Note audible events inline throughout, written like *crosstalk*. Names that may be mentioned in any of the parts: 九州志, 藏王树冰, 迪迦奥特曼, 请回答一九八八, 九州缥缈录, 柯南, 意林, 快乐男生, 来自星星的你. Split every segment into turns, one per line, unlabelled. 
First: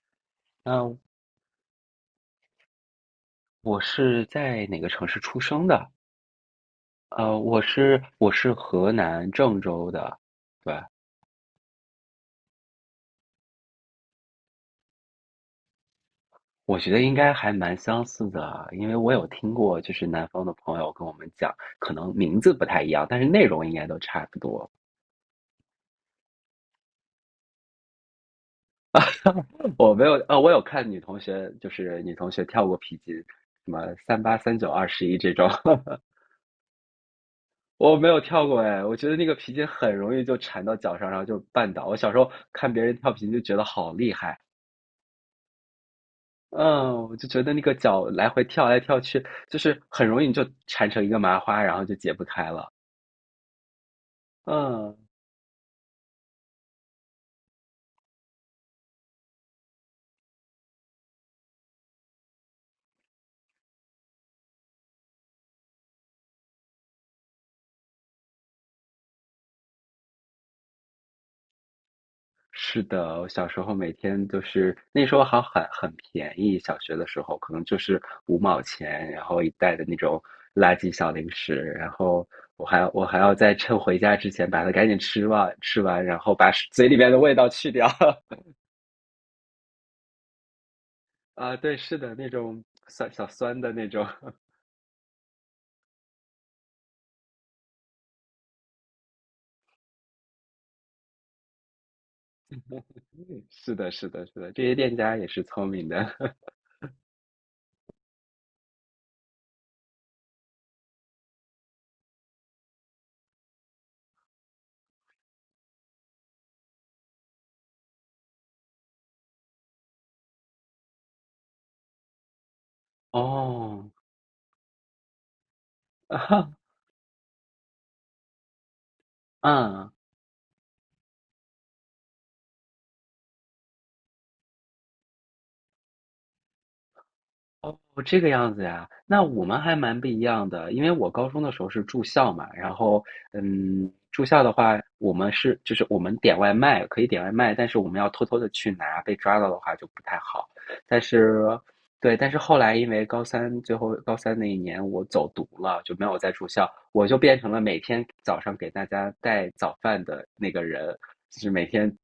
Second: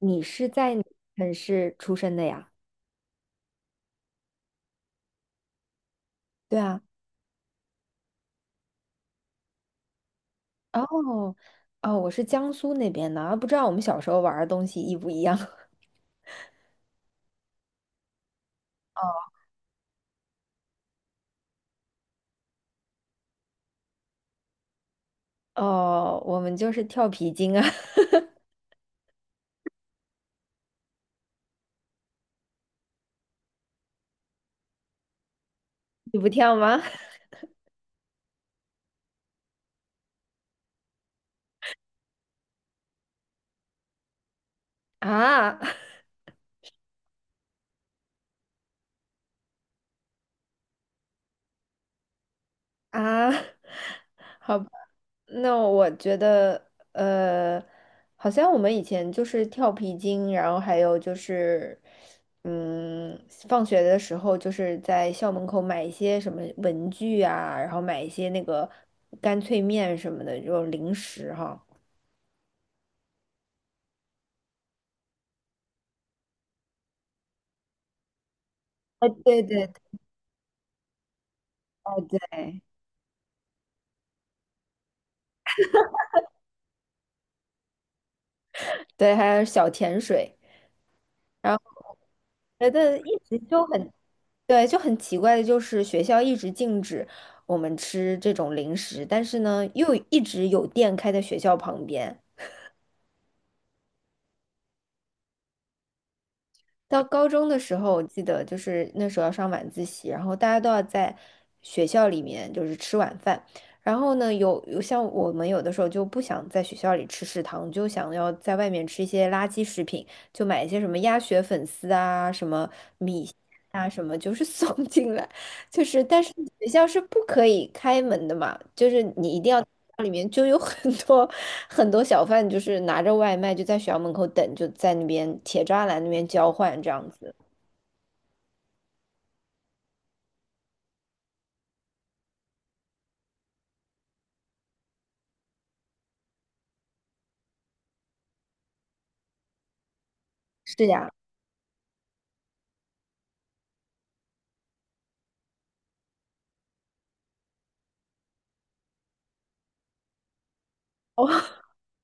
你是在哪个
呃，
城市出生的呀？
我是在哪个城市出生的？
对啊。
我是河南郑州的，对，
哦，哦，我是江苏那边的，啊不知道我们小时候玩儿的东西一不一样。*laughs*
我觉得应该还蛮相似的，因为
哦
我有听过，就是南方的朋友跟我们讲，可能名字不太一样，但是内容应该都差不多。
哦，我们就是跳皮筋啊。*laughs*
*laughs* 我没有，我有看女同学，就是女同学跳过皮筋，什么38、39、21这种，
你不跳吗？
*laughs* 我没有跳过哎，我觉得那个皮筋很容易就缠到脚上，然后就绊倒。我小时候看别人跳皮筋就觉得好厉害。
*laughs* 啊。*laughs*
嗯，我就觉得那个脚来回跳来跳去，就是很容易你就缠成一个麻花，然后就解不开了。
啊。*laughs* 好吧，
嗯，
那我觉得，好像我们以前就是跳皮筋，然后还有就是，嗯，放学的时候就是在校门口买一些什么文具啊，然后买一些那个干脆面什么的这种零食哈。
是的，我小时候每天就是那时候好很便宜，小学的时候可能就是五毛
啊，
钱，然
对
后一
对对
袋的那种垃圾小零食，然后
对。
我还要在趁回家之前把它赶紧吃完，然后把嘴里边的味道去掉。*laughs*
对，还有小甜水，然
啊，
后
对，是的，那种
我觉得
酸
一
小
直
酸
就
的那
很
种，
对，就很奇怪的就是学校一直禁止我们吃这种零食，但是呢，又一直有店开在学校旁边。
*laughs* 是的，是的，是的，这些店家也是聪明的。*laughs*
到高中的时候，我记得就是那时候要上晚自习，然后大家都要在学校里面就是吃晚饭。然后呢，有像我们有的时候就不想在学校里吃食堂，就想要在外面吃一些垃圾食品，就买一些什么鸭血粉丝啊，什么啊
哦，
什么，就是送 *laughs* 进来，就是
*laughs*
但是
哈，
学校是不可以开门的嘛，就是你一定要
啊嗯，
里面就有很多很多小贩，就是拿着外卖就在学校门口等，就在那边铁栅栏那边交换这样子。
哦，这个样子呀，那我们还蛮不一样的，因为我高中的时候是住校嘛，然后，住校的话，我们是就是我们点外卖可以点外卖，但是我们要偷偷的去拿，被抓到的话就不太好。
是
但
呀。
是，对，但是后来因为高三那一年我走读了，就没有再住校，我就变成了每天早上给大家带早饭的那个人，
哦，
就是
*laughs*
每天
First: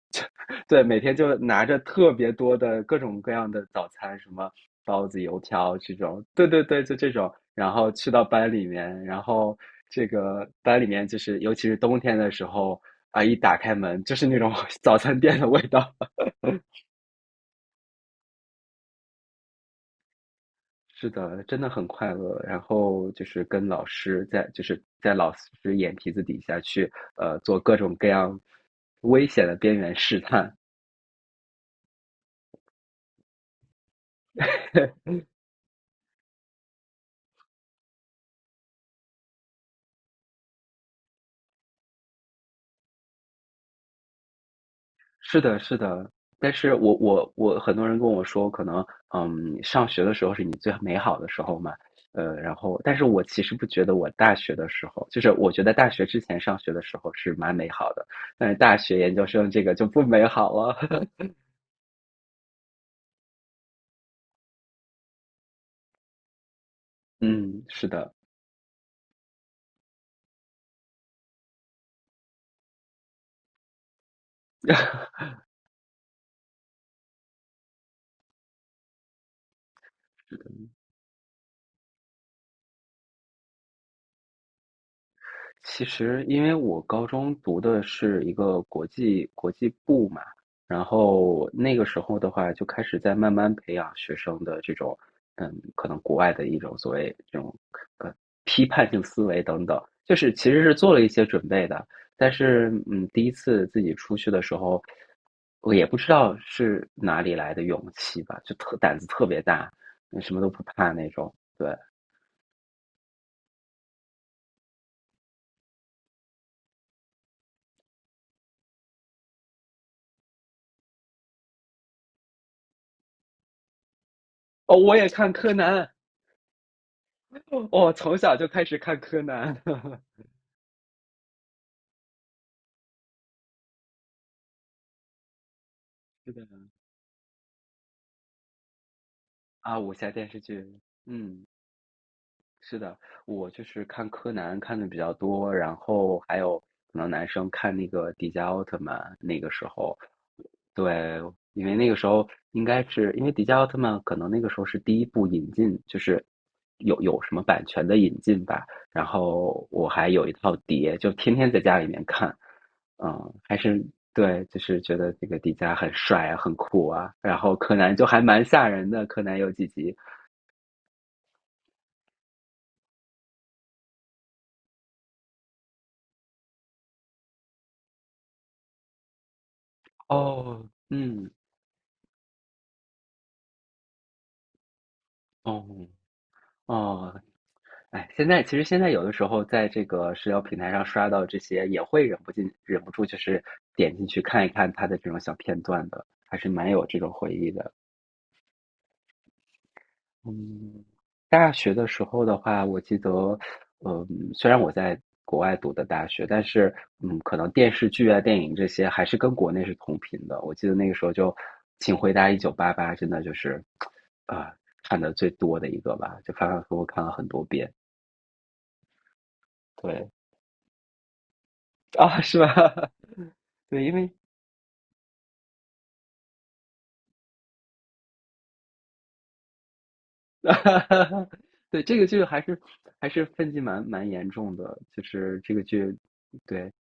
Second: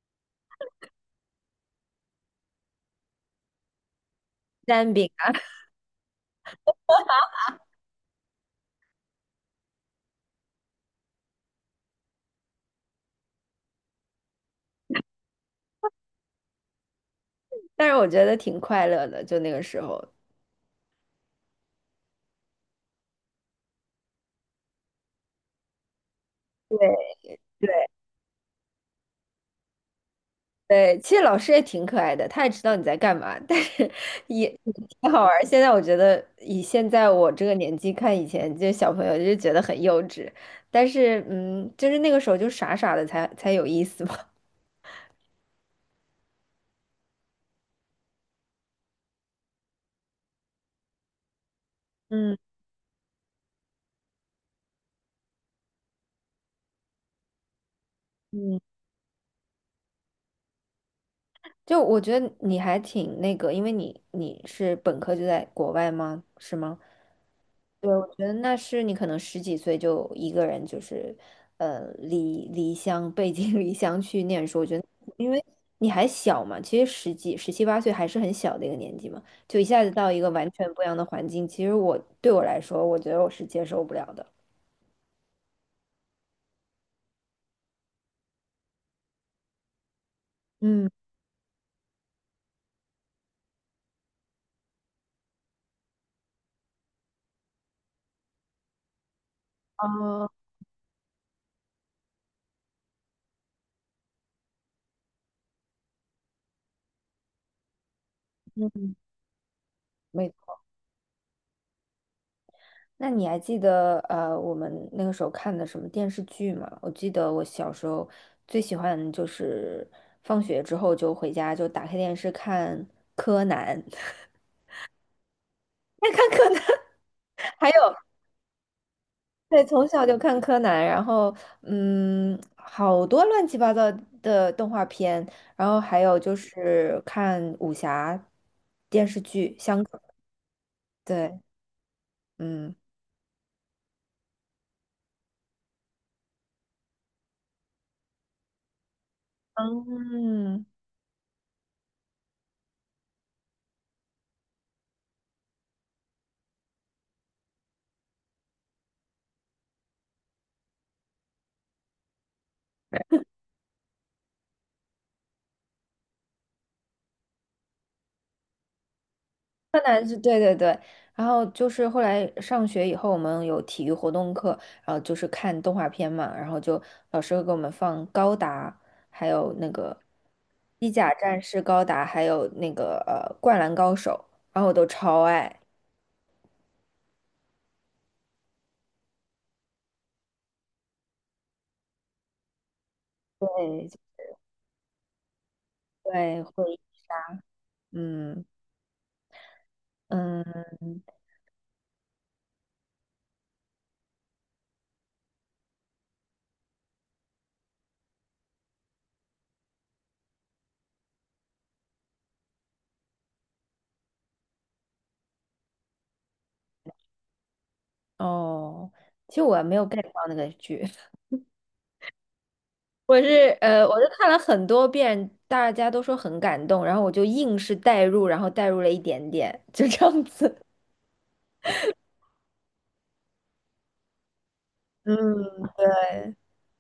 对，每天就拿着特别多的各种各样的早餐，什么
蛋
包
饼
子、
啊。
油条这种，对对对，就这种，然后去到班里面，然后这个班里面就是，尤其是冬天的时候啊，一打开门就是那种 *laughs* 早餐店的味道。*laughs*
但是我觉得挺快乐的，就那个时候。
是的，真的很快乐。然后就是跟老师在，就是在老师眼皮子底下
对
去，
对。
做各种各样危险的边缘试探。
对，其实老师也挺可爱的，他也知道你在干嘛，但是也
*laughs*
挺好玩儿，现在我觉得，以现在我这个年纪看以前这小朋友，就觉得很幼稚。但是，就是那个时候就傻傻的才有意思嘛。
是的，是的，但是我我我很多人跟我说，可能上学的时候是你最美好的时候嘛，
*laughs* 嗯
然后，但是我其实不觉得我大学的时候，就是我觉得大学之前上学的时候是蛮美好的，但是
嗯。
大学研究生这个就不美好了，*laughs*
就我觉得你还挺那个，因为你是本科就在国外吗？是吗？
嗯，是
对，我
的，
觉得那是你可能十几岁就一个人，就是，离乡背井离乡去念书。我觉得，
*laughs*
因为你还小嘛，其实十几、十七八岁还是很小的一个年纪嘛，就一下子到一个完全不一样的环境，其实对我来说，我觉得我是接受不了的。
其实，因为我高中读的是一个国际部嘛，然
嗯。
后那个时候的话，就开始在慢慢培养学生的这种，可能国外的一种所谓这种呃批判性思维等等，就
哦。
是其实是做了一些准备的，但是第一次自己出去的时候，我也不知道是哪里来的勇气吧，就特
嗯。
胆子特别大，
没。
什么都不怕那种。对，
那你还记得我们那个时候看的什么电视剧吗？我记得我小时候最喜欢就是放学之后就回家就打开电视看柯南。
哦，我也看柯南，
*laughs* 爱看柯南。*laughs*
*laughs*
还
我
有
从小就开始看柯南，
对，从小就
*laughs*
看柯南，然后好多乱七八糟的动画片，然后还有
是
就
的
是看武侠电视剧，
啊，
香
武
港。
侠电视剧，
对，
嗯，
嗯
是的，我就是看柯南看的比较多，然后还有可能男生看那个迪迦奥特曼，那个时候
嗯。
对，因为那个时候应该是因为迪迦奥特曼可能那个时候是第一部引进，就是有什么版权的引进吧。然后我还有一套碟，就天天在家里面看。还是对，就是觉得这个迪迦很帅啊，很酷啊。然后柯南就还蛮吓人的，柯南有几
柯
集。
南是对对对，然后就是后来上学以后，我们有体育活动课，然后就是看动画片嘛，然后就老师会给我们放高达，还有那个
哦，
机甲
嗯，
战士高达，还有那个灌篮高手，然后我都超爱。
哦，哦，哎，其实现在有的时候在这个社交平台上刷到这些，也会忍不住就是
对
点进去看一看他的这种小片段的，还
对。
是蛮
会。
有这种回忆的。
嗯
嗯，
嗯
大学的时候的话，我记得，嗯，虽然我在国外读的大学，但是可能电视剧啊、电影这些还是跟国内是同频的。我记得那个时候就《请回答1988》，真的就是啊、看的最多的一个吧，就反反复复看了很多遍。
哦。其实我没有 get
对，
到那个剧。
啊，是吧？*laughs* 对，因
我就
为
看了很多遍，大家都说很感动，然后我就硬是代入，然后代入了一点点，就这样子。*laughs*
*laughs* 对这个剧还是分歧蛮严重的，就是这个
嗯。
剧，对，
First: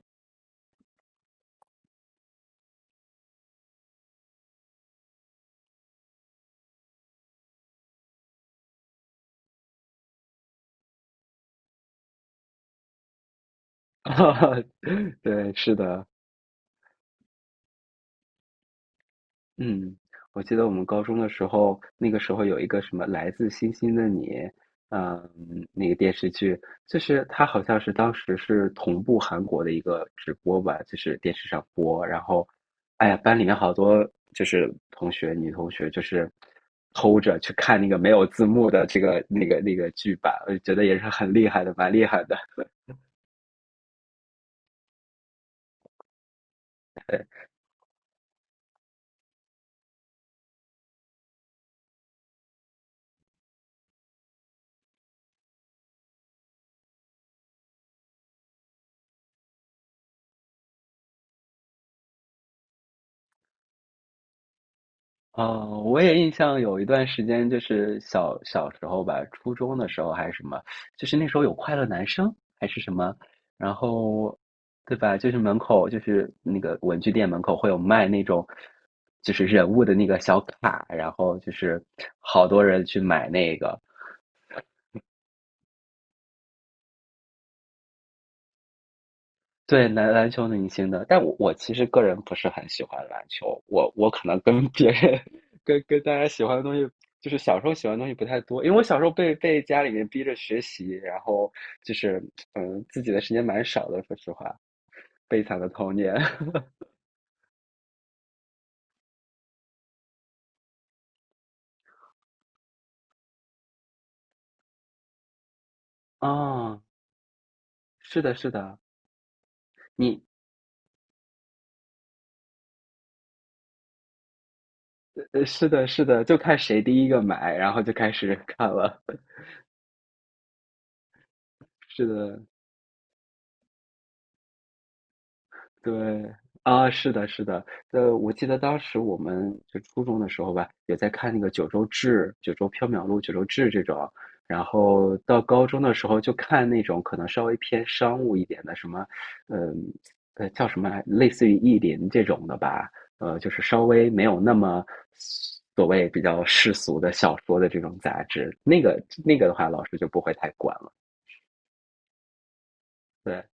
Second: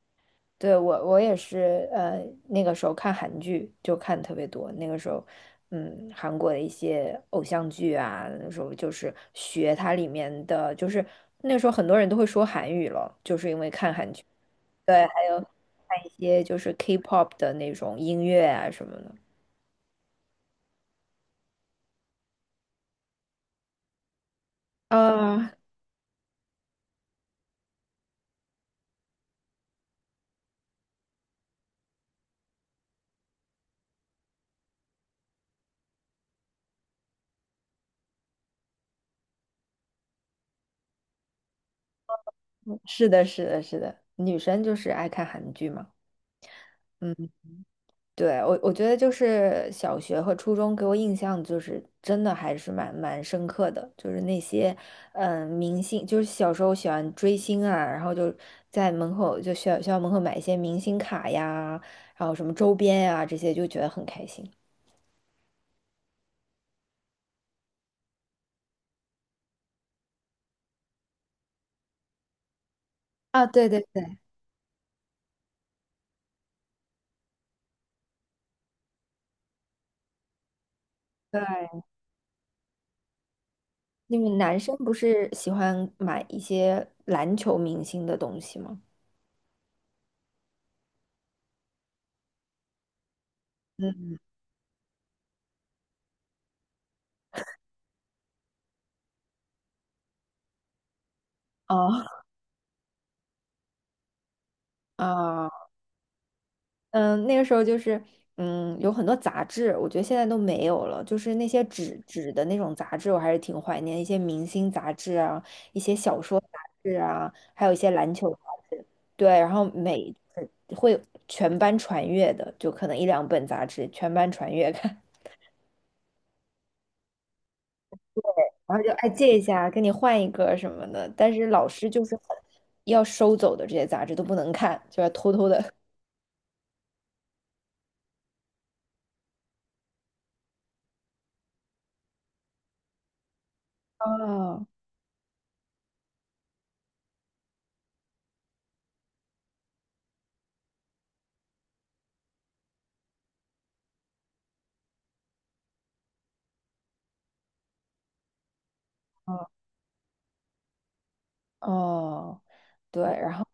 对，我也是，那个时候看韩剧就看特别多。那个时候，韩国的一些偶像剧啊，那时候就是学它里面的，就是那时候很多人都会说韩语了，就是因为看韩剧。对，还
*laughs* 对，是
看
的。
一些就是 K-pop 的那种音乐啊什么的。
嗯，我记得我们高中的时候，那个时候有一个什么《来自星星的你》，嗯，
啊，
那个电视剧，就是它好像是当时是同步韩国的一个直播吧，就是电视上播，然后，哎呀，班里面好多就是同学，女同学就是偷着去看那个没有字幕的这个那个那个剧版，我就觉得也是很厉害的，蛮厉害的。
是的，是的，是的，女生就是爱看韩剧嘛。嗯。对，我觉得就是小学和初中给我印象就是真的还是蛮深刻的，就是那些明星，就是小时候喜欢追星啊，然后就在门口就学校门口买一些明星卡呀，然后什么周边呀、这些，就觉得很开心。
啊，我也印象有一段时间，就是小时候吧，初中的时候还是什么，就是那时候有快乐男生还是什么，
啊，对
然
对对
后，对吧？就是门口就是那个文具店门口会有卖那种，就是人物的那个小卡，然后
对。
就是好多人去买那个，
你们男生不是喜欢买一些篮球明星的东西吗？
对，篮球明星的，但我其实个人不是很喜欢篮球，我
嗯。
可能跟别人 *laughs* 跟大家喜欢的东西，就是小时候喜欢的东西不太多，因为我小时候被家里面逼着学习，然后就
哦。
是自己的时间蛮少的，说实话，悲
啊。
惨
*laughs*
的童年。*laughs*
嗯，那个时候就是，有很多杂志，我觉得现在都没有了。就是那些纸的那种杂志，我还是挺怀念一些明星杂志啊，一些小说杂
啊，
志啊，还有一些篮
是
球
的，
杂
是的，
志。对，然后每
你
会全班传阅的，就可能一两本杂志全班传阅看，*laughs*
是的，是的，就看谁第一个买，然后就开始看
然后就
了。
哎借
*laughs*
一下，跟你换一个什么的。但是老师就
是
是很
的，
要收走的这些杂志都不能看，就要偷偷的。
对啊，是的，是的，我记得当时我们就初中的时候吧，也在看那个《九州志》《九州缥缈录》《九州志》这
*laughs*
种，然
哦
后到高中的时候就看那种可能稍微偏商务一点的，什么，嗯，叫什么来，类似于意林这种的吧，就是稍微没有那么所谓比较世俗的小说的这种杂志，那个的话，老师就不会太管了。
哦。对，然
对，
后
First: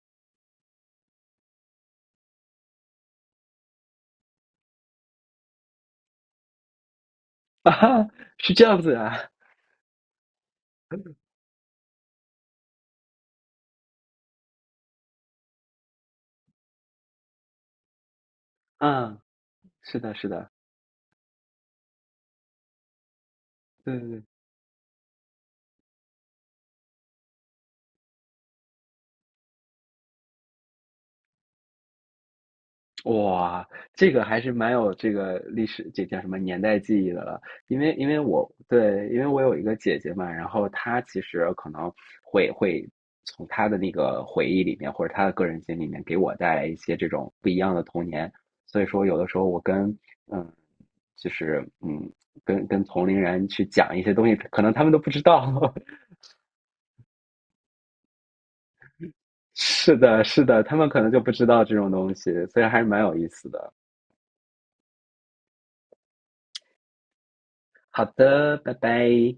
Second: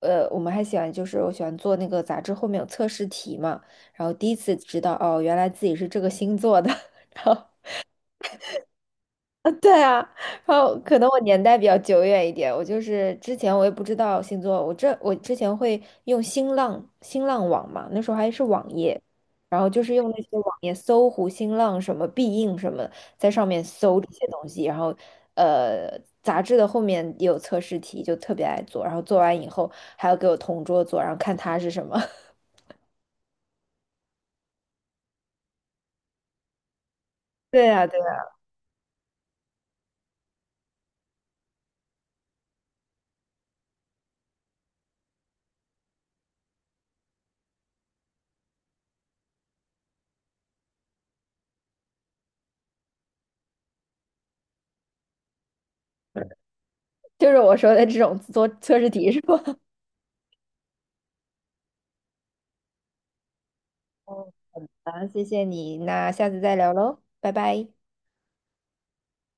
我们还喜欢就是我喜欢做那个杂志后面有测试题嘛，然后第一次知道哦，原来自己是这个星座的，*laughs* 然后
*laughs* 啊哈，是这样子啊，
啊。*laughs* 对啊，然后可能我年代比较久远一点，我就是之前我也不知道星座，我之前会用新浪网嘛，那时候还是网页，
嗯，
然后就是
是
用
的，
那
是
些
的，
网页搜狐、新浪什么必应什么在上面
对
搜
对
这
对。
些东西，然后呃，杂志的后面也有测试题，就特别爱做，然后做完以后还要给我同桌做，然后看他是什么。*laughs*
哇，这个还是蛮有这个历史，这叫什么年代记忆的了。
对
因
呀，
为
对
因为
呀，
我对，因为我有一个姐姐嘛，然后她其实可能会从她的那个回忆里面，或者她的个人经历里面，给我带来一些这种不一样的童年。所以说，有的时候我跟嗯，就是跟同龄人去讲一些东西，可能他们都不知道。*laughs*
就是我说的这种做测试题是吧？*laughs*
是的，是的，他们可能就不知道这种东西，所以还是蛮有意思的。
嗯，好，谢谢你，那下次再聊喽，拜拜。
好的，拜拜。